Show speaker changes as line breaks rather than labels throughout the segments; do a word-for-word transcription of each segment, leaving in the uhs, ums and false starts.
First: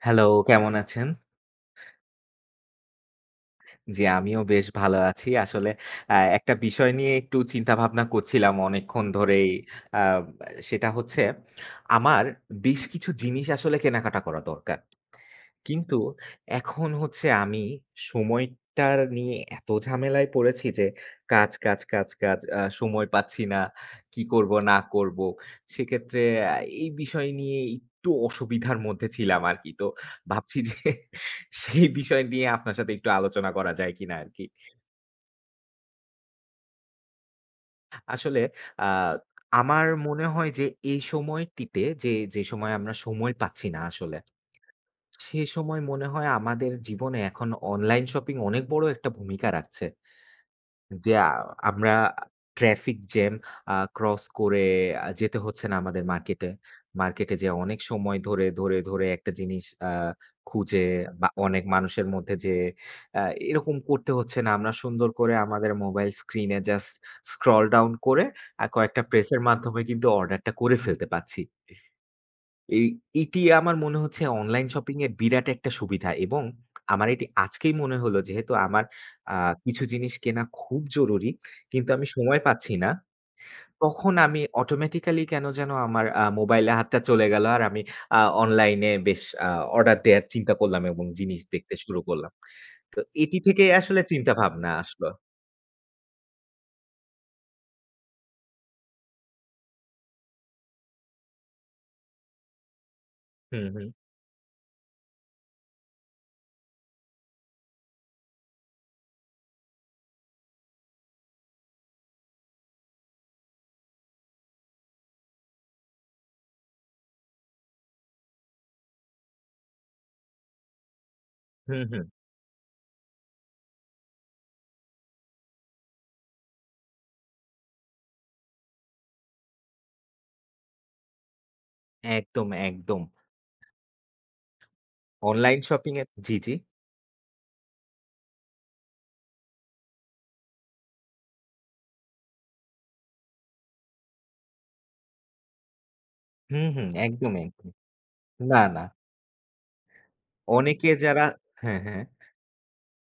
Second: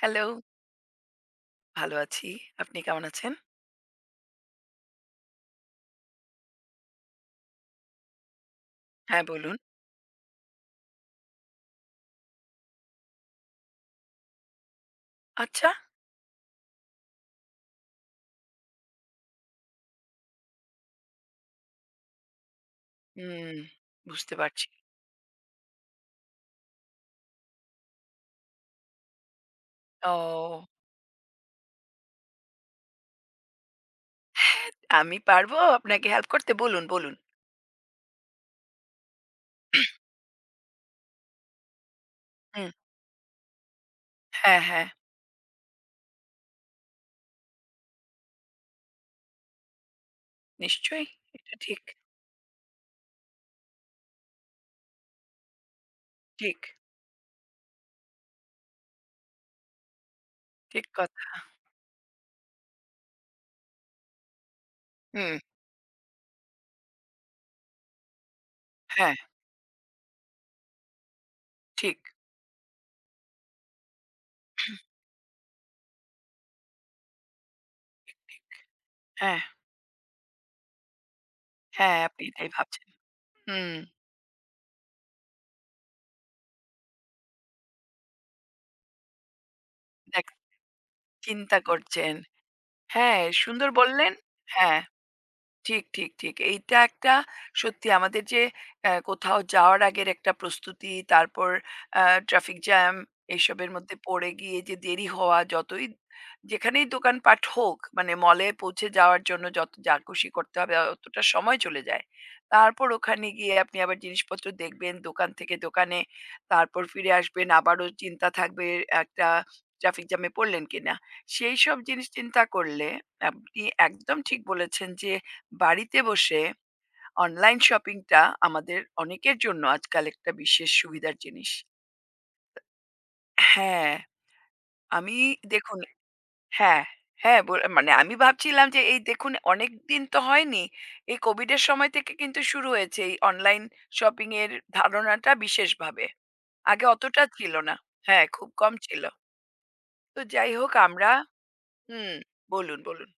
Hello,
hello, কেমন আছেন?
ভালো আছি। আপনি কেমন আছেন?
জি, আমিও বেশ ভালো আছি। আসলে আ একটা বিষয় নিয়ে একটু চিন্তাভাবনা করছিলাম অনেকক্ষণ
হ্যাঁ,
ধরেই।
বলুন।
আ সেটা হচ্ছে আমার বেশ কিছু জিনিস আসলে কেনাকাটা করা দরকার।
আচ্ছা,
কিন্তু এখন হচ্ছে আমি সময়টা নিয়ে এত ঝামেলায় পড়েছি যে কাজ, কাজ, কাজ, কাজ আ সময় পাচ্ছি
হুম,
না। কি
বুঝতে
করব
পারছি।
না করব। সেক্ষেত্রে আ এই বিষয় নিয়ে একটু অসুবিধার মধ্যে ছিলাম আরকি। তো ভাবছি
ও!
যে সেই বিষয় নিয়ে আপনার সাথে একটু আলোচনা করা যায় কিনা আরকি।
আমি পারবো আপনাকে হেল্প করতে? বলুন, বলুন।
আসলে আ আমার মনে হয় যে এই সময়টিতে যে, যে
হুম,
সময় আমরা সময় পাচ্ছি না আসলে
হ্যাঁ, হ্যাঁ,
সে সময় মনে হয় আমাদের জীবনে এখন অনলাইন শপিং অনেক বড় একটা ভূমিকা রাখছে।
নিশ্চয়ই।
যে আ
এটা ঠিক,
আমরা ট্রাফিক জ্যাম আ ক্রস করে আ যেতে হচ্ছে না আমাদের মার্কেটে।
ঠিক,
মার্কেটে যেয়ে অনেক সময় ধরে, ধরে, ধরে একটা জিনিস আ খুঁজে
ঠিক কথা।
বা অনেক মানুষের মধ্যে যেয়ে আ এরকম করতে হচ্ছে না। আমরা সুন্দর করে
হুম,
আমাদের মোবাইল স্ক্রিনে জাস্ট স্ক্রল ডাউন করে আ কয়েকটা
হ্যাঁ,
প্রেসের মাধ্যমে কিন্তু অর্ডারটা করে ফেলতে পারছি।
ঠিক।
এই এটি আমার মনে হচ্ছে অনলাইন শপিং এর বিরাট একটা সুবিধা এবং আমার এটি আজকেই মনে হলো যেহেতু আমার আ
হ্যাঁ,
কিছু জিনিস কেনা খুব জরুরি। কিন্তু
হ্যাঁ,
আমি
আপনি
সময়
এটাই
পাচ্ছি
ভাবছেন।
না।
হুম,
তখন আমি অটোমেটিক্যালি কেন যেন আমার আ মোবাইলে হাতটা চলে গেল। আর আমি আ অনলাইনে বেশ আ অর্ডার দেয়ার
দেখ
চিন্তা করলাম এবং জিনিস
চিন্তা
দেখতে শুরু
করছেন।
করলাম। তো
হ্যাঁ,
এটি
সুন্দর
থেকেই আসলে
বললেন।
চিন্তাভাবনা
হ্যাঁ।
আসলো।
ঠিক, ঠিক, ঠিক। এইটা একটা সত্যি আমাদের যে অ্যা কোথাও যাওয়ার আগের একটা প্রস্তুতি, তারপর আ ট্রাফিক জ্যাম
হুম,
এসবের
হুম।
মধ্যে পড়ে গিয়ে যে দেরি হওয়া, যতই যেখানেই দোকানপাট হোক, মানে মলে পৌঁছে যাওয়ার জন্য যত যা খুশি করতে হবে অতটা সময় চলে যায়। তারপর ওখানে গিয়ে আপনি আবার জিনিসপত্র দেখবেন দোকান থেকে দোকানে, তারপর ফিরে আসবেন, আবারও চিন্তা থাকবে একটা ট্রাফিক জ্যামে পড়লেন কিনা। সেইসব
হুম, হুম।
জিনিস চিন্তা করলে আপনি একদম ঠিক বলেছেন যে বাড়িতে বসে অনলাইন শপিংটা আমাদের অনেকের জন্য আজকাল একটা বিশেষ সুবিধার জিনিস।
একদম, একদম।
হ্যাঁ, আমি
অনলাইন
দেখুন।
শপিং এর জি, জি।
হ্যাঁ, হ্যাঁ, বো মানে আমি ভাবছিলাম যে এই দেখুন অনেকদিন তো হয়নি। এই কোভিডের সময় থেকে কিন্তু শুরু হয়েছে এই অনলাইন শপিং এর ধারণাটা বিশেষভাবে।
হুম,
আগে
হুম।
অতটা
একদম,
ছিল
একদম।
না। হ্যাঁ, খুব
না,
কম
না।
ছিল। তো যাই হোক
অনেকে
আমরা
যারা হ্যাঁ, হ্যাঁ।
হুম, বলুন, বলুন।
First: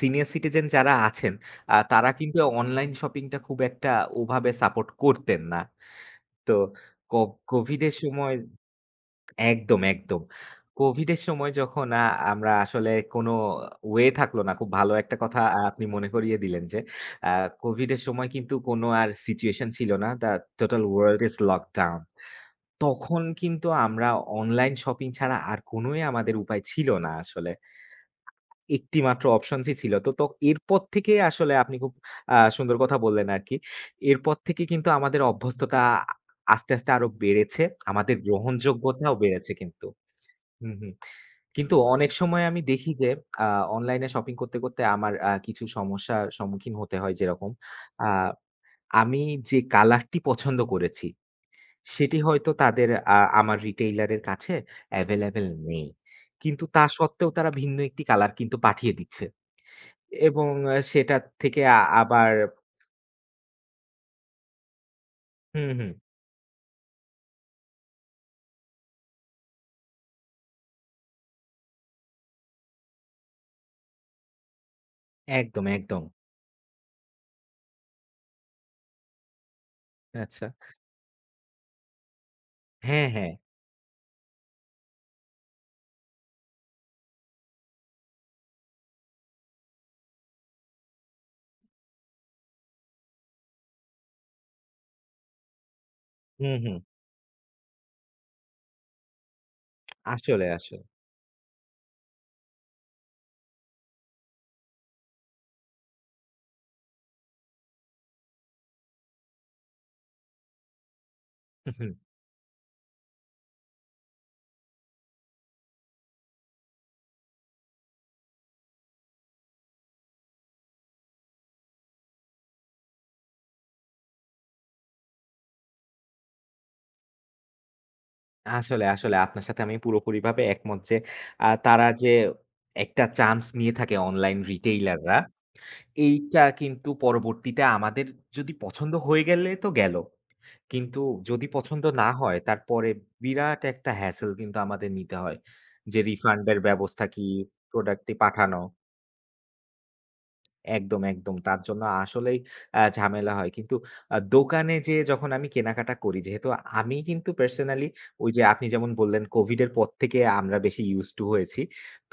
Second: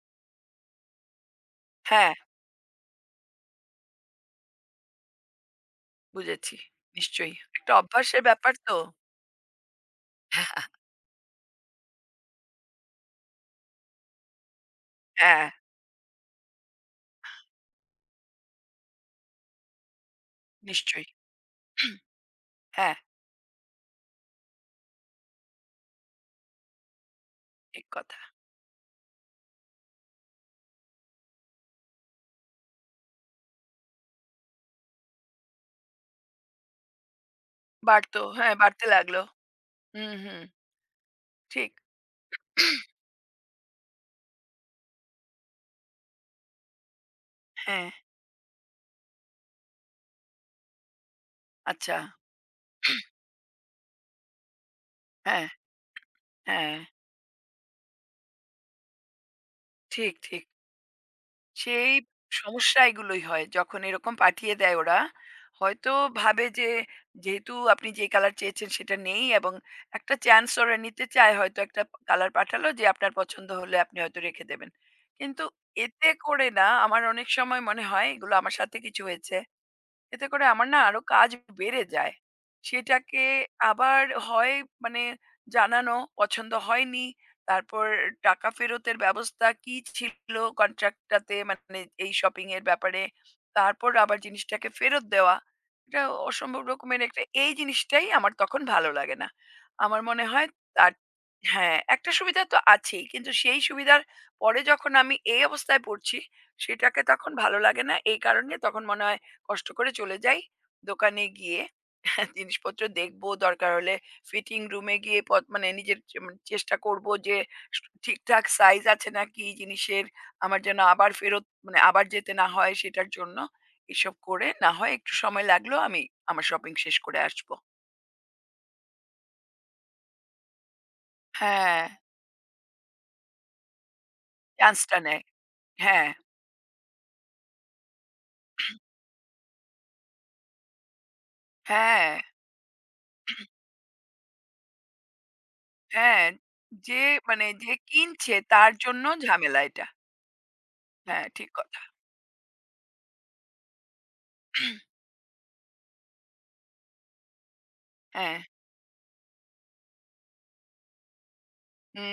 সিনিয়র সিটিজেন যারা আছেন, আ তারা
হ্যাঁ,
কিন্তু অনলাইন শপিংটা খুব একটা ওভাবে সাপোর্ট করতেন না। তো
বুঝেছি।
ক
নিশ্চয়ই। একটা
কোভিডের
অভ্যাসের
সময়
ব্যাপার তো।
একদম, একদম। কোভিডের সময় যখন আ আমরা আসলে কোনো ওয়ে থাকলো না। খুব ভালো একটা কথা
হ্যাঁ,
আ আপনি মনে করিয়ে দিলেন যে, আ কোভিডের সময় কিন্তু কোনো আর সিচুয়েশন ছিল না। দ্যা টোটাল
নিশ্চয়ই।
World is lockdown.
হ্যাঁ।
তখন কিন্তু আমরা অনলাইন শপিং ছাড়া আর কোনোই আমাদের উপায় ছিল না আসলে।
ঠিক কথা।
একটি মাত্র অপশনসই ছিল। তো, তো এরপর থেকে আসলে আপনি খুব আ সুন্দর কথা বললেন আরকি। এরপর থেকে কিন্তু আমাদের অভ্যস্ততা আস্তে, আস্তে আরো বেড়েছে। আমাদের
বাড়তো। হ্যাঁ, বাড়তে
গ্রহণযোগ্যতাও
লাগলো।
বেড়েছে কিন্তু।
হুম, হুম।
হুম, হুম।
ঠিক।
কিন্তু অনেক সময় আমি দেখি যে আ অনলাইনে শপিং করতে, করতে আমার আ কিছু সমস্যার সম্মুখীন হতে হয় যেরকম,
হ্যাঁ,
আ আমি যে কালারটি পছন্দ করেছি
আচ্ছা।
সেটি হয়তো তাদের আ আমার রিটেইলার এর কাছে এভেইলেবল
হ্যাঁ,
নেই। কিন্তু
হ্যাঁ।
তা সত্ত্বেও তারা ভিন্ন একটি কালার কিন্তু পাঠিয়ে দিচ্ছে।
ঠিক, ঠিক।
এবং আ সেটা থেকে আ
সেই
আবার
সমস্যা এগুলোই হয়। যখন এরকম পাঠিয়ে দেয় ওরা,
হুম,
হয়তো
হুম।
ভাবে যে যেহেতু আপনি যে কালার চেয়েছেন সেটা নেই এবং একটা চান্স ওরা নিতে চায়, হয়তো একটা কালার পাঠালো যে আপনার পছন্দ হলে আপনি হয়তো রেখে দেবেন। কিন্তু
একদম, একদম।
এতে করে না আমার অনেক সময় মনে হয় এগুলো আমার সাথে কিছু হয়েছে, এতে করে
আচ্ছা।
আমার না আরো কাজ বেড়ে যায়।
হ্যাঁ,
সেটাকে
হ্যাঁ।
আবার হয় মানে জানানো পছন্দ হয়নি। তারপর টাকা ফেরতের ব্যবস্থা কি ছিল কন্ট্রাক্টটাতে মানে এই শপিং এর ব্যাপারে। তারপর আবার জিনিসটাকে ফেরত দেওয়া। এটা
হুম,
অসম্ভব
হুম।
রকমের একটা এই জিনিসটাই আমার তখন ভালো লাগে না। আমার মনে
আসলে,
হয়
আসলে।
তার হ্যাঁ, একটা সুবিধা তো আছেই। কিন্তু সেই সুবিধার পরে যখন আমি এই অবস্থায় পড়ছি, সেটাকে তখন ভালো লাগে না। এই কারণে তখন মনে হয় কষ্ট করে চলে যাই দোকানে গিয়ে।
হুম, হুম।
জিনিসপত্র দেখবো, দরকার হলে ফিটিং রুমে গিয়ে পথ- মানে নিজের চে- মানে চেষ্টা করব যে স- ঠিকঠাক সাইজ আছে নাকি জিনিসের, আমার যেন আবার ফেরত মানে আবার যেতে না হয় সেটার জন্য। এসব করে না হয় একটু সময় লাগলো, আমি আমার শপিং শেষ করে আসবো।
আসলে, আসলে আপনার সাথে আমি পুরোপুরিভাবে একমত যে আ
হ্যাঁ,
তারা যে একটা চান্স নিয়ে থাকে অনলাইন
চান্সটা
রিটেইলাররা,
নেয়। হ্যাঁ,
এইটা কিন্তু পরবর্তীতে আমাদের যদি পছন্দ হয়ে গেলে তো গেল। কিন্তু যদি পছন্দ না
হ্যাঁ,
হয় তারপরে বিরাট একটা হ্যাসেল কিন্তু আমাদের নিতে হয়। যে
হ্যাঁ,
রিফান্ড এর
যে
ব্যবস্থা কি,
মানে যে
প্রোডাক্টটি
কিনছে
পাঠানো।
তার জন্য ঝামেলা এটা।
একদম,
হ্যাঁ,
একদম।
ঠিক
তার
কথা।
জন্য আসলেই আ ঝামেলা হয়। কিন্তু আ দোকানে যেয়ে যখন আমি কেনাকাটা করি, যেহেতু আমি কিন্তু পার্সোনালি ওই
হ্যাঁ।
যে আপনি যেমন বললেন COVID এর পর থেকে আমরা বেশি used to হয়েছি।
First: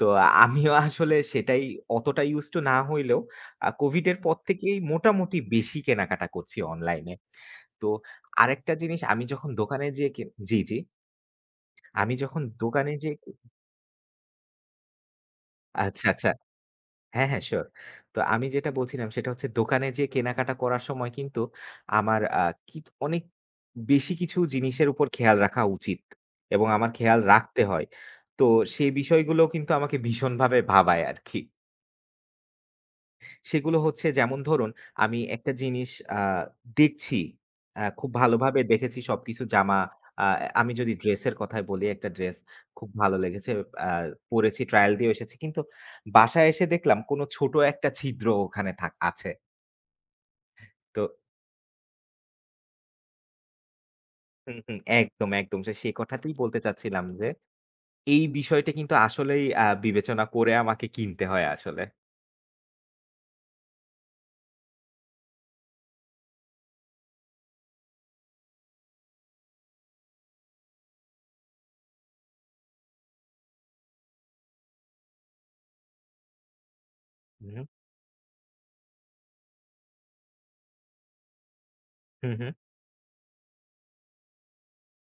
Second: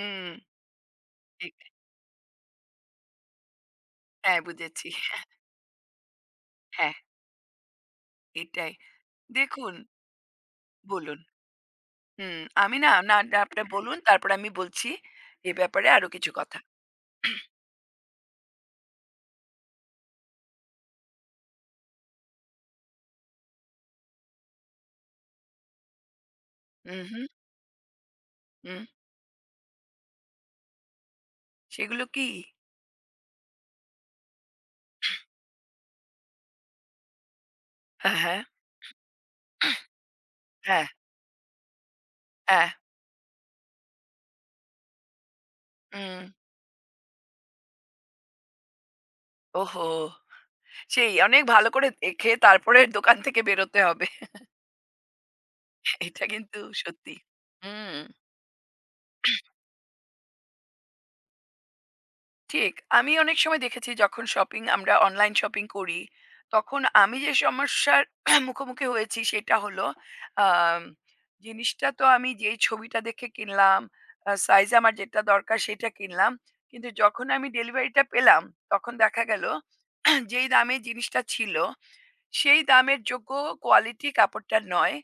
তো আমিও আসলে
ঠিক।
সেটাই অতটা used to না হইলেও আ COVID এর পর
হ্যাঁ,
থেকেই
বুঝেছি।
মোটামুটি বেশি কেনাকাটা করছি
হ্যাঁ,
অনলাইনে। তো
এটাই।
আরেকটা জিনিস আমি যখন
দেখুন,
দোকানে যেয়ে কে জি, জি।
বলুন।
আমি
হুম,
যখন
আমি না,
দোকানে যেয়ে
না, না, আপনার বলুন, তারপরে আমি বলছি এ ব্যাপারে
আচ্ছা,
আরো
আচ্ছা।
কিছু কথা।
হ্যাঁ, হ্যাঁ, সিউর। তো আমি যেটা বলছিলাম সেটা হচ্ছে দোকানে যেয়ে কেনাকাটা করার সময় কিন্তু আমার আ কিত অনেক বেশি কিছু জিনিসের উপর খেয়াল রাখা উচিত এবং আমার
হুম,
খেয়াল
হুম,
রাখতে হয়। তো
হুম।
সেই বিষয়গুলো কিন্তু আমাকে ভীষণভাবে ভাবায় আরকি।
সেগুলো কি?
সেগুলো হচ্ছে যেমন ধরুন, আমি একটা জিনিস আ দেখছি, আ খুব
হ্যাঁ, হ্যাঁ,
ভালোভাবে দেখেছি সবকিছু জামা আ আমি
হ্যাঁ,
যদি ড্রেসের কথাই বলি, একটা ড্রেস
হ্যাঁ।
খুব ভালো লেগেছে। আ পড়েছি, ট্রায়াল দিয়েও এসেছি। কিন্তু
হুম।
বাসায় এসে দেখলাম কোনো ছোট একটা ছিদ্র ওখানে থাক আছে।
ওহো!
তো
সেই অনেক ভালো করে দেখে তারপরে দোকান থেকে বেরোতে হবে।
হুম, হুম, একদম, একদম। সে সেই
এটা
কথাটাই বলতে
কিন্তু
চাচ্ছিলাম
সত্যি।
যে,
হুম।
এই বিষয়টা কিন্তু আসলেই আ বিবেচনা করে আমাকে কিনতে হয় আসলে।
ঠিক। আমি অনেক সময় দেখেছি যখন শপিং আমরা অনলাইন শপিং করি, তখন আমি যে সমস্যার মুখোমুখি হয়েছি সেটা হলো আম জিনিসটা তো আমি যেই ছবিটা দেখে কিনলাম, আ সাইজ আমার যেটা দরকার সেটা কিনলাম। কিন্তু যখন আমি
হুম,
ডেলিভারিটা পেলাম, তখন দেখা গেল যেই দামে জিনিসটা ছিল,
হুম, হুম,
সেই দামের যোগ্য কোয়ালিটি কাপড়টা নয়।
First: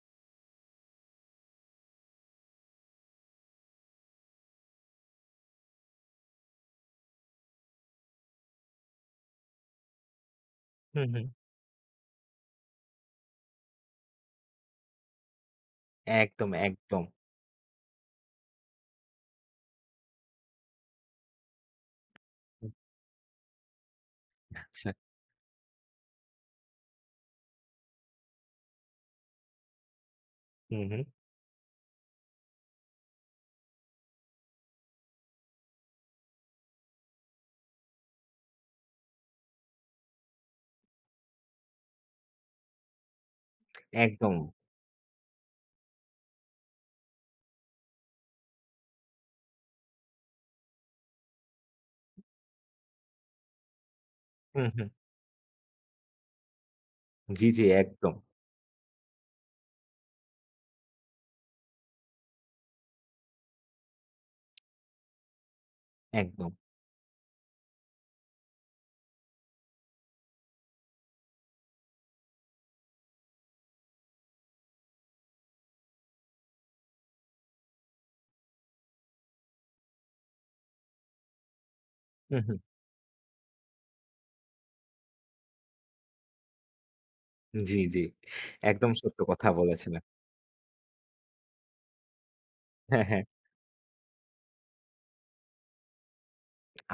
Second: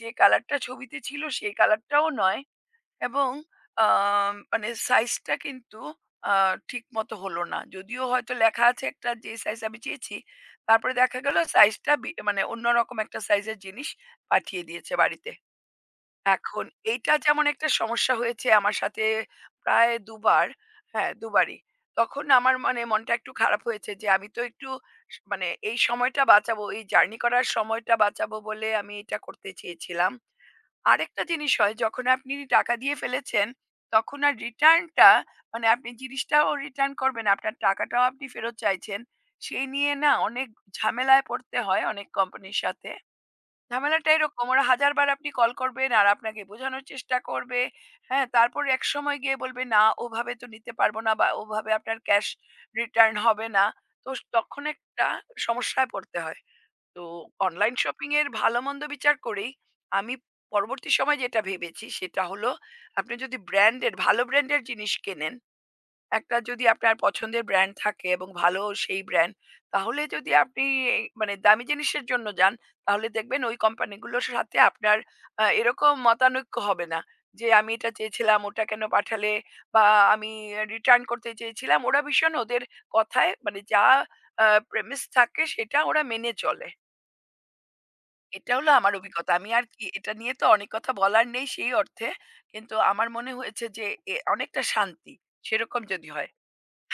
যে কালারটা ছবিতে ছিল সেই কালারটাও নয়। এবং আম মানে সাইজটা কিন্তু আ ঠিক মতো হলো না। যদিও হয়তো লেখা আছে একটা যে সাইজ আমি চেয়েছি, তারপরে
হুম,
দেখা
হুম।
গেল সাইজটা বি মানে অন্যরকম একটা সাইজের জিনিস পাঠিয়ে দিয়েছে বাড়িতে।
একদম,
এখন
একদম।
এইটা যেমন একটা সমস্যা হয়েছে আমার সাথে প্রায় দুবার, হ্যাঁ, দুবারই। তখন আমার মানে মনটা একটু খারাপ হয়েছে যে আমি তো একটু
আচ্ছা।
স মানে এই সময়টা বাঁচাবো, এই জার্নি করার সময়টা বাঁচাবো বলে আমি এটা করতে চেয়েছিলাম।
হুম, হুম।
আরেকটা জিনিস হয় যখন আপনি টাকা দিয়ে ফেলেছেন, তখন আর রিটার্নটা মানে আপনি জিনিসটাও রিটার্ন করবেন, আপনার টাকাটাও আপনি ফেরত চাইছেন। সেই নিয়ে না অনেক ঝামেলায় পড়তে হয় অনেক কোম্পানির সাথে। ঝামেলাটা
একদম।
এরকম, ওরা এক হাজার বার আপনি কল করবেন আর আপনাকে বোঝানোর চেষ্টা করবে। হ্যাঁ, তারপর একসময় গিয়ে বলবে, "না ওভাবে তো নিতে পারবো না বা ওভাবে আপনার ক্যাশ রিটার্ন হবে না।" তো তখন
হুম, হুম।
একটা সমস্যায় পড়তে হয়। তো
জি, জি,
অনলাইন শপিং
একদম,
এর ভালো মন্দ বিচার করেই আমি পরবর্তী সময়ে যেটা ভেবেছি সেটা হলো আপনি যদি ব্র্যান্ডের, ভালো ব্র্যান্ডের জিনিস কেনেন, একটা
একদম।
যদি আপনার পছন্দের ব্র্যান্ড থাকে এবং ভালো সেই ব্র্যান্ড, তাহলে যদি আপনি এই মানে দামি জিনিসের জন্য যান, তাহলে দেখবেন ওই কোম্পানিগুলোর সাথে আপনার আহ, এরকম মতানৈক্য হবে না যে আমি এটা চেয়েছিলাম ওটা কেন পাঠালে, বা আমি রিটার্ন করতে চেয়েছিলাম, ওরা ভীষণ
হুম, হুম।
ওদের কথায় মানে যা প্রেমিস থাকে সেটা ওরা মেনে চলে।
জি, জি।
এটা হলো
একদম
আমার
সত্য
অভিজ্ঞতা।
কথা
আমি আর কি
বলেছিলেন।
এটা নিয়ে তো অনেক কথা বলার নেই সেই অর্থে। কিন্তু
হ্যাঁ,
আমার
হ্যাঁ।
মনে হয়েছে যে এ অনেকটা শান্তি। সেরকম যদি হয়।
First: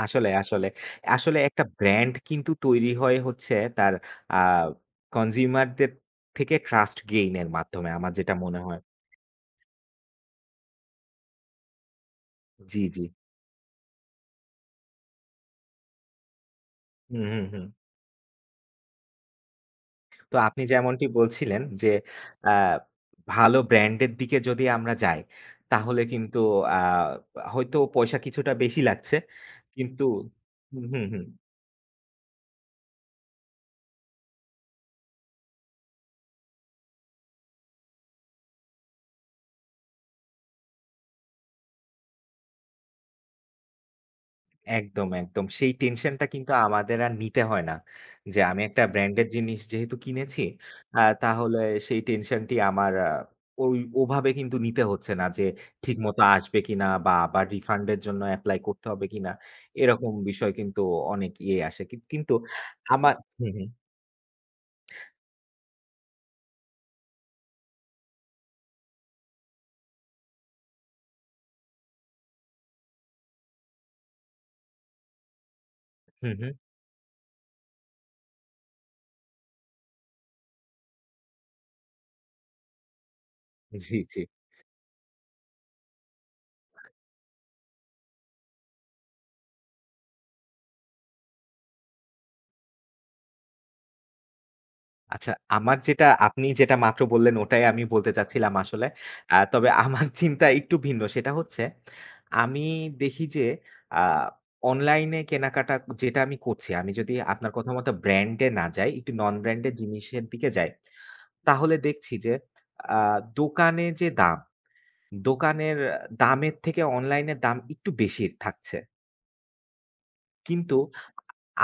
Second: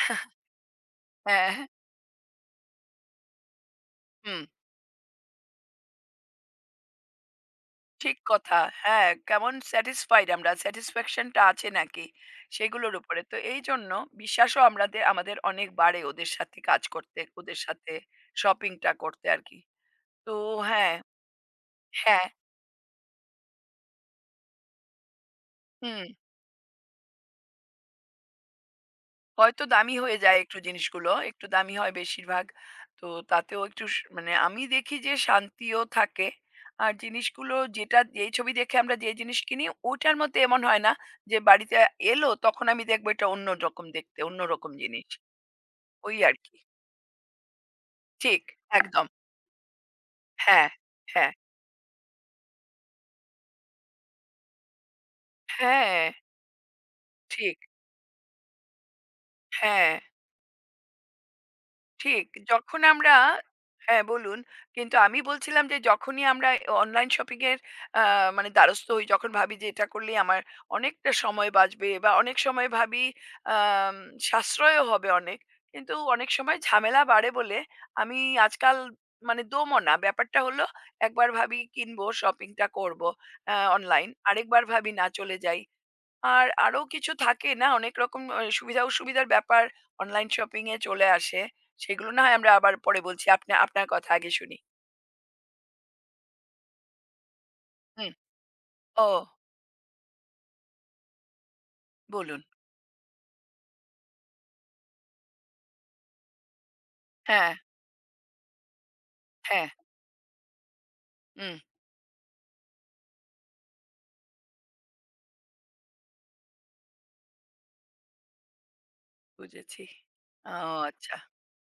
আসলে, আসলে। আসলে
হ্যাঁ,
একটা ব্র্যান্ড কিন্তু তৈরি হয় হচ্ছে তার আ
হুম।
কনজিউমার দের থেকে ট্রাস্ট গেইন এর মাধ্যমে আমার
ঠিক
যেটা মনে
কথা।
হয়।
হ্যাঁ, কেমন স্যাটিসফাইড আমরা, স্যাটিসফ্যাকশন টা আছে নাকি
জি,
সেগুলোর
জি।
উপরে। তো এইজন্য বিশ্বাসও আমরাদের আমাদের অনেক বাড়ে ওদের সাথে কাজ করতে,
হুম, হুম,
ওদের
হুম।
সাথে শপিং টা করতে আরকি। তো
তো আপনি
হ্যাঁ,
যেমনটি বলছিলেন যে
হ্যাঁ,
আ ভালো ব্র্যান্ড এর দিকে যদি আমরা যাই তাহলে
হুম।
কিন্তু আ হয়তো পয়সা কিছুটা বেশি লাগছে।
হয়তো দামি
কিন্তু
হয়ে যায় একটু
হুম, হুম,
জিনিসগুলো,
হুম।
একটু দামি হয় বেশিরভাগ। তো তাতেও একটু স মানে আমি দেখি যে শান্তিও থাকে। আর জিনিসগুলো যেটা, যেই ছবি দেখে আমরা যে জিনিস কিনি, ওটার মধ্যে এমন হয় না যে বাড়িতে এলো তখন আমি দেখবো এটা অন্যরকম দেখতে, অন্যরকম জিনিস।
একদম, একদম। সেই
ওই
টেনশনটা কিন্তু
আরকি।
আমাদের আর নিতে হয় না। যে
ঠিক,
আমি একটা
একদম।
ব্র্যান্ডের জিনিস যেহেতু কিনেছি,
হ্যাঁ,
আ
হ্যাঁ,
তাহলে সেই টেনশনটি আমার আ ওই ওভাবে কিন্তু নিতে হচ্ছে না যে
হ্যাঁ,
ঠিকমতো আসবে কিনা বা আবার
ঠিক,
রিফান্ড এর জন্য এপ্লাই করতে হবে কিনা।
হ্যাঁ।
এরকম বিষয় কিন্তু অনেক ইয়ে আসে। কিন
ঠিক।
কিন্তু
যখন
আমার
আমরা
হুম, হুম,
হ্যাঁ, বলুন। কিন্তু আমি বলছিলাম যে যখনই আমরা অনলাইন শপিং এর আ মানে দ্বারস্থ হই, যখন ভাবি যে এটা করলেই আমার অনেকটা সময় বাঁচবে বা অনেক সময় ভাবি আম সাশ্রয়ও হবে অনেক। কিন্তু অনেক
হুম, হুম।
সময় ঝামেলা বাড়ে বলে আমি আজকাল মানে দমও না। ব্যাপারটা হলো একবার ভাবি কিনবো, শপিংটা করবো আ
জি,
অনলাইন।
জি।
আরেকবার ভাবি না চলে যাই। আর আরো কিছু থাকে না, অনেক রকম আ সুবিধা অসুবিধার ব্যাপার অনলাইন শপিং এ চলে আসে। সেগুলো না হয় আমরা আবার পরে বলছি। আপনা আপনার কথা আগে শুনি।
আচ্ছা, আমার যেটা আপনি যেটা মাত্র বললেন ওটাই আমি বলতে
হুম।
চাচ্ছিলাম আসলে।
ও
আ তবে আমার চিন্তা একটু ভিন্ন। সেটা হচ্ছে
বলুন।
আমি দেখি যে আ অনলাইনে কেনাকাটা যেটা আমি করছি, আমি যদি আপনার
হ্যাঁ,
কথা মতো ব্র্যান্ড এ না যাই, একটু নন
হ্যাঁ।
ব্র্যান্ডেড জিনিসের দিকে যাই,
হুম,
তাহলে দেখছি যে আ দোকানে যে দাম, দোকানের দামের থেকে অনলাইনের দাম একটু বেশি থাকছে।
বুঝেছি। ও
কিন্তু
আচ্ছা,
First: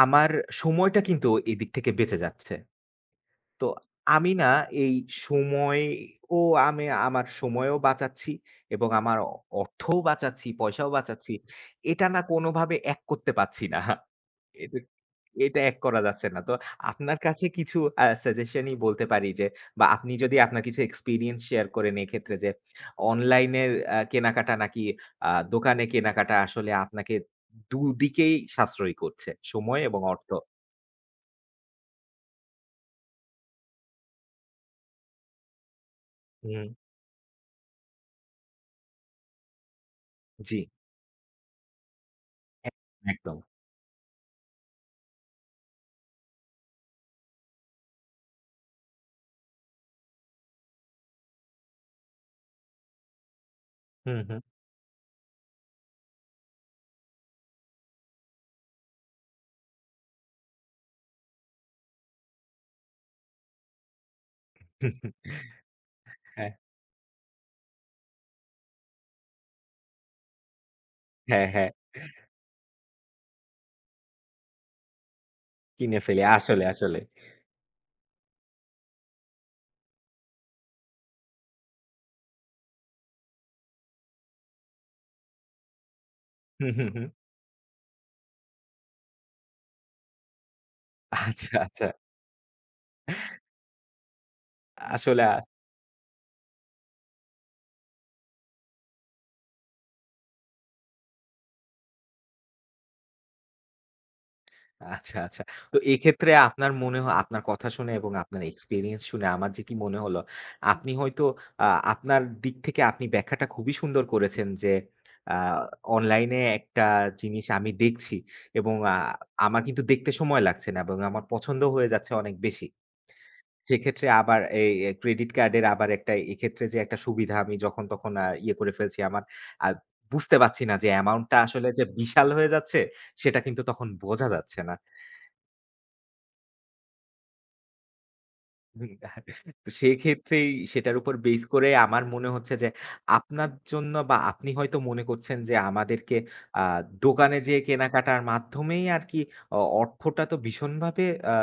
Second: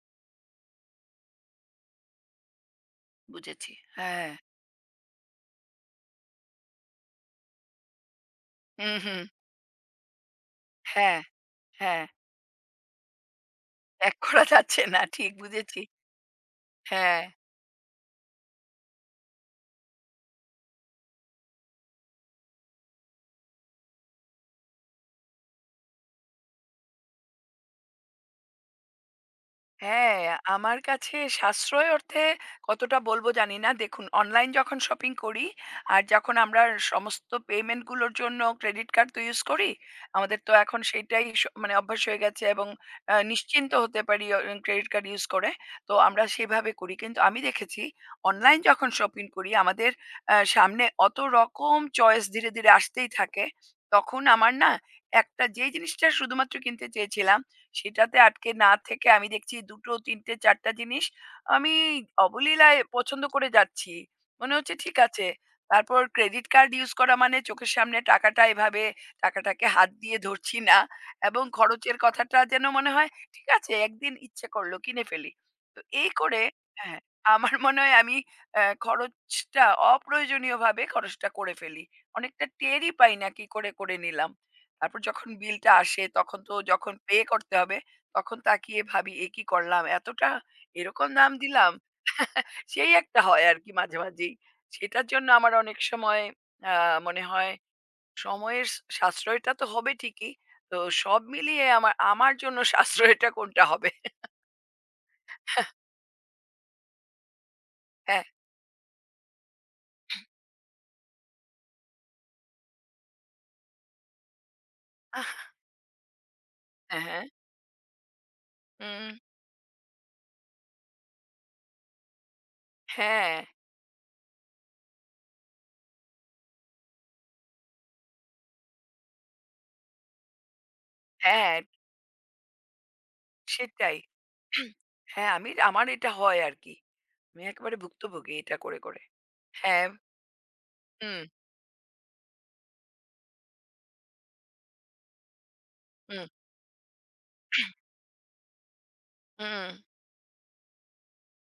আমার সময়টা কিন্তু এদিক থেকে বেঁচে যাচ্ছে। তো
বুঝেছি। হ্যাঁ।
আমি না এই সময় ও আমি আমার সময়ও বাঁচাচ্ছি এবং
হুম,
আমার
হুম।
অ অর্থও বাঁচাচ্ছি, পয়সাও
হ্যাঁ,
বাঁচাচ্ছি।
হ্যাঁ।
এটা না কোনোভাবে এক করতে পারছি না।
ত্যাগ করা
এটা
যাচ্ছে না। ঠিক
এটা এক
বুঝেছি।
করা যাচ্ছে না। তো আপনার
হ্যাঁ।
কাছে কিছু আ সাজেশনই বলতে পারি যে বা আপনি যদি আপনার কিছু এক্সপেরিয়েন্স শেয়ার করেন এক্ষেত্রে যে অনলাইনে আ কেনাকাটা নাকি আ দোকানে কেনাকাটা আসলে আপনাকে দুদিকেই সাশ্রয়ী করছে। সময় এবং
হ্যাঁ,
অর্থ।
আমার কাছে সাশ্রয় অর্থে কতটা বলব জানি না। দেখুন অনলাইন যখন শপিং করি আর যখন আমরা
হুম,
সমস্ত পেমেন্ট গুলোর জন্য ক্রেডিট কার্ড তো ইউজ করি। আমাদের তো
জি।
এখন সেটাই স মানে অভ্যাস হয়ে গেছে এবং
একদম,
আ
একদম।
নিশ্চিন্ত হতে পারি অ ক্রেডিট কার্ড ইউজ করে। তো আমরা সেভাবে করি। কিন্তু আমি দেখেছি অনলাইন যখন শপিং করি আমাদের আ সামনে অত রকম চয়েস ধীরে, ধীরে আসতেই থাকে।
হুম,
তখন
হুম।
আমার না একটা যেই জিনিসটা শুধুমাত্র কিনতে চেয়েছিলাম সেটাতে আটকে না থেকে আমি দেখছি দুই টো তিন টে চার টা জিনিস আমি অবলীলায় পছন্দ করে যাচ্ছি। মনে হচ্ছে
হুম,
ঠিক
হুম,
আছে। তারপর ক্রেডিট
হ্যাঁ,
কার্ড ইউজ করা মানে চোখের সামনে টাকাটা এভাবে টাকাটাকে হাত দিয়ে ধরছি না, এবং
হ্যাঁ, হ্যাঁ।
খরচের কথাটা যেন মনে হয় ঠিক আছে, একদিন ইচ্ছে করলো কিনে ফেলি। তো
কিনে
এই
ফেলি।
করে
আসলে, আসলে।
হ্যাঁ, আমার মনে হয় আমি অ্যা খরচটা অপ্রয়োজনীয়ভাবে খরচটা করে ফেলি। অনেকটা টেরই পাই না কি করে করে নিলাম। তারপর যখন বিলটা আসে তখন তো
হুম, হুম,
যখন
হুম।
পে করতে হবে, তখন তাকিয়ে ভাবি এ কি করলাম এতটা, এরকম দাম
আচ্ছা,
দিলাম।
আচ্ছা।
সেই একটা হয় আর কি মাঝে মাঝেই, সেটার
আসলে
জন্য
আ
আমার অনেক সময় আহ, মনে হয় সময়ের স- সাশ্রয়টা তো হবে ঠিকই, তো সব মিলিয়ে আমার, আমার জন্য সাশ্রয়টা কোনটা হবে।
আচ্ছা, আচ্ছা। তো এক্ষেত্রে আপনার মনে হয় আপনার কথা শুনে এবং
হ্যাঁ।
আপনার এক্সপেরিয়েন্স শুনে আমার যেটি মনে হলো, আপনি হয়তো আ আপনার দিক থেকে আপনি ব্যাখ্যাটা খুবই সুন্দর করেছেন যে
আহ,
আ অনলাইনে একটা
হ্যাঁ।
জিনিস আমি দেখছি এবং আ
উম,
আমার কিন্তু দেখতে সময় লাগছে না এবং আমার পছন্দ হয়ে যাচ্ছে অনেক বেশি।
হ্যাঁ।
সেক্ষেত্রে আবার এই এ ক্রেডিট কার্ডের আবার একটা এক্ষেত্রে যে একটা সুবিধা আমি যখন তখন আ ইয়ে করে ফেলছি আমার আ বুঝতে পারছি না যে অ্যামাউন্টটা
হ্যাঁ,
আসলে যে বিশাল হয়ে যাচ্ছে, সেটা কিন্তু তখন
সেটাই।
বোঝা যাচ্ছে না।
হ্যাঁ, আমি, আমার এটা হয় আর কি, আমি একেবারে ভুক্তভোগী এটা করে
হুম,
করে।
তো
হ্যাঁ।
সেক্ষেত্রেই সেটার উপর
হুম।
বেস করে আমার মনে হচ্ছে যে আপনার জন্য বা আপনি হয়তো মনে করছেন যে আমাদেরকে
হুম,
আ দোকানে যেয়ে কেনাকাটার মাধ্যমেই আরকি অ
হুম।
অর্থটা তো ভীষণভাবে আ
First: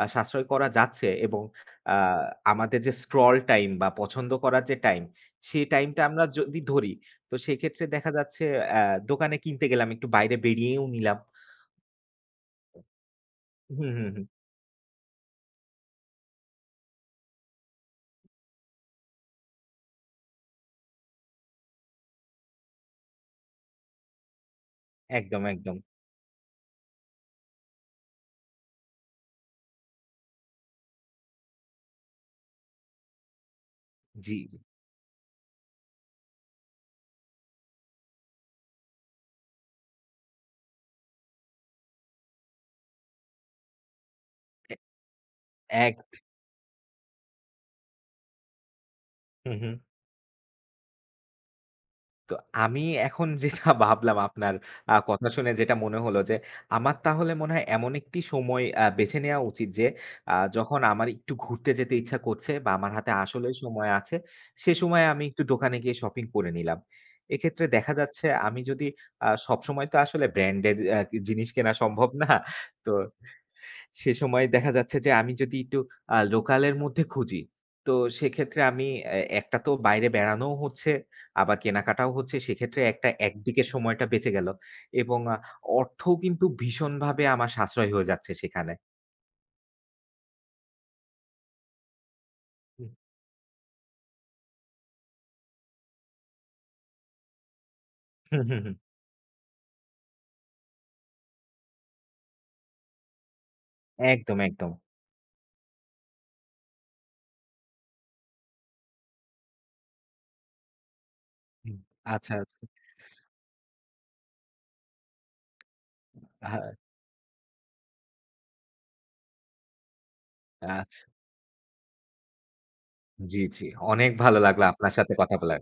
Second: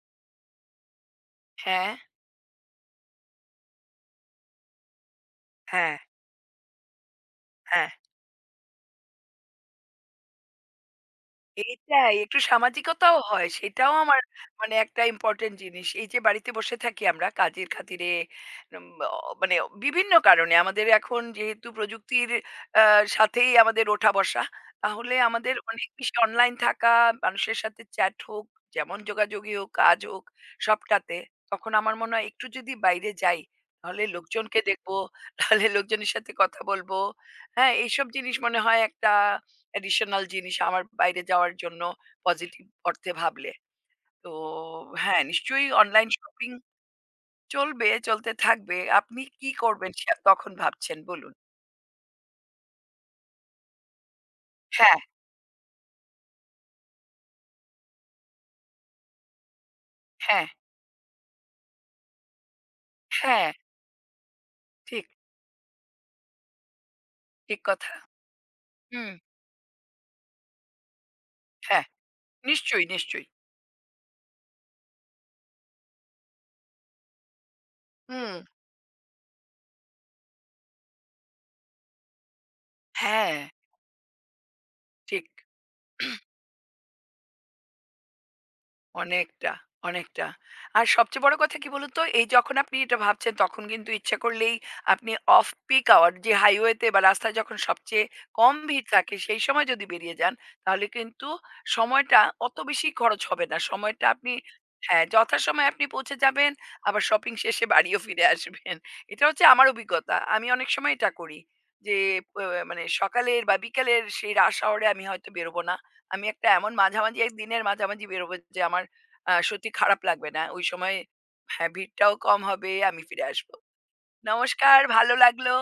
আ সাশ্রয় করা যাচ্ছে এবং
হ্যাঁ,
আ আমাদের যে স্ক্রল টাইম বা পছন্দ করার যে টাইম, সেই
হ্যাঁ,
টাইমটা আমরা যদি ধরি, তো সেক্ষেত্রে
হ্যাঁ।
দেখা যাচ্ছে অ্যা দোকানে কিনতে গেলাম, একটু বাইরে বেরিয়েও নিলাম।
এইটাই একটু সামাজিকতাও হয়।
হুম,
সেটাও
হুম,
আমার
হুম।
মানে একটা ইম্পোর্টেন্ট জিনিস। এই যে বাড়িতে বসে থাকি আমরা কাজের খাতিরে, উম অ মানে বিভিন্ন কারণে আমাদের এখন যেহেতু প্রযুক্তির আ সাথেই আমাদের ওঠা-বসা। তাহলে
একদম,
আমাদের
একদম।
অনেক বেশি অনলাইন থাকা, মানুষের সাথে চ্যাট হোক, যেমন যোগাযোগই হোক, কাজ হোক, সবটাতে। তখন আমার মনে হয় একটু যদি বাইরে যাই, তাহলে
জি, জি।
লোকজনকে দেখবো, তাহলে লোকজনের সাথে কথা বলবো। হ্যাঁ, এইসব জিনিস মনে হয় একটা অ্যাডিশনাল জিনিস আমার বাইরে যাওয়ার জন্য, পজিটিভ অর্থে ভাবলে। তো
এ
হ্যাঁ, নিশ্চয়ই
এক
অনলাইন শপিং চলবে, চলতে থাকবে। আপনি কি
হুম, হুম।
করবেন সে তখন ভাবছেন বলুন।
তো আমি এখন যেটা ভাবলাম আপনার আ
হ্যাঁ,
কথা শুনে যেটা মনে হলো যে, আমার তাহলে মনে হয় এমন একটি সময় আ বেছে নেওয়া উচিত যে, আ
হ্যাঁ,
যখন আমার একটু ঘুরতে যেতে ইচ্ছা করছে বা আমার হাতে
হ্যাঁ,
আসলেই সময় আছে, সে সময়ে
ঠিক,
আমি একটু দোকানে গিয়ে শপিং করে নিলাম।
ঠিক
এক্ষেত্রে দেখা
কথা।
যাচ্ছে আমি যদি
হুম,
আ সবসময় তো আসলে ব্র্যান্ডের আ জিনিস কেনা
হ্যাঁ,
সম্ভব না।
নিশ্চয়ই,
তো
নিশ্চয়ই।
সে সময় দেখা যাচ্ছে যে আমি যদি একটু আ লোকালের মধ্যে খুঁজি, তো
হুম,
সেক্ষেত্রে আমি এ একটা তো বাইরে বেড়ানোও হচ্ছে, আবার কেনাকাটাও হচ্ছে। সেক্ষেত্রে একটা
হ্যাঁ,
একদিকে সময়টা বেঁচে গেল এবং
ঠিক।
আ অর্থও কিন্তু ভীষণভাবে আমার সাশ্রয় হয়ে যাচ্ছে সেখানে।
অনেকটা, অনেকটা। আর সবচেয়ে বড় কথা কি বলুন তো? এই যখন আপনি
হুম,
এটা ভাবছেন তখন কিন্তু ইচ্ছা করলেই আপনি অফ পিক আওয়ার, যে হাইওয়েতে বা রাস্তায় যখন সবচেয়ে
হুম,
কম
হুম, হুম।
ভিড় থাকে সেই সময় যদি বেরিয়ে যান তাহলে কিন্তু সময়টা অত বেশি খরচ হবে না। সময়টা আপনি
একদম, একদম।
হ্যাঁ, যথাসময়ে আপনি পৌঁছে যাবেন, আবার শপিং শেষে বাড়িও ফিরে আসবেন। এটা হচ্ছে আমার অভিজ্ঞতা। আমি অনেক সময় এটা করি।
হুম।
যে
আচ্ছা,
প
আচ্ছা।
মানে সকালের বা বিকালের সেই রাশ আওয়ার এ আমি হয়তো বেরোবো না। আমি একটা
আ
এমন মাঝামাঝি, এক দিনের মাঝামাঝি বেরোবো যে আমার আ সত্যি খারাপ লাগবে না। ওই সময়
আচ্ছা।
হ্যাঁ, ভিড়টাও কম হবে। আমি ফিরে
জি,
আসবো।
জি। অনেক ভালো লাগলো
নমস্কার,
আপনার সাথে
ভালো
কথা
লাগলো।
বলে।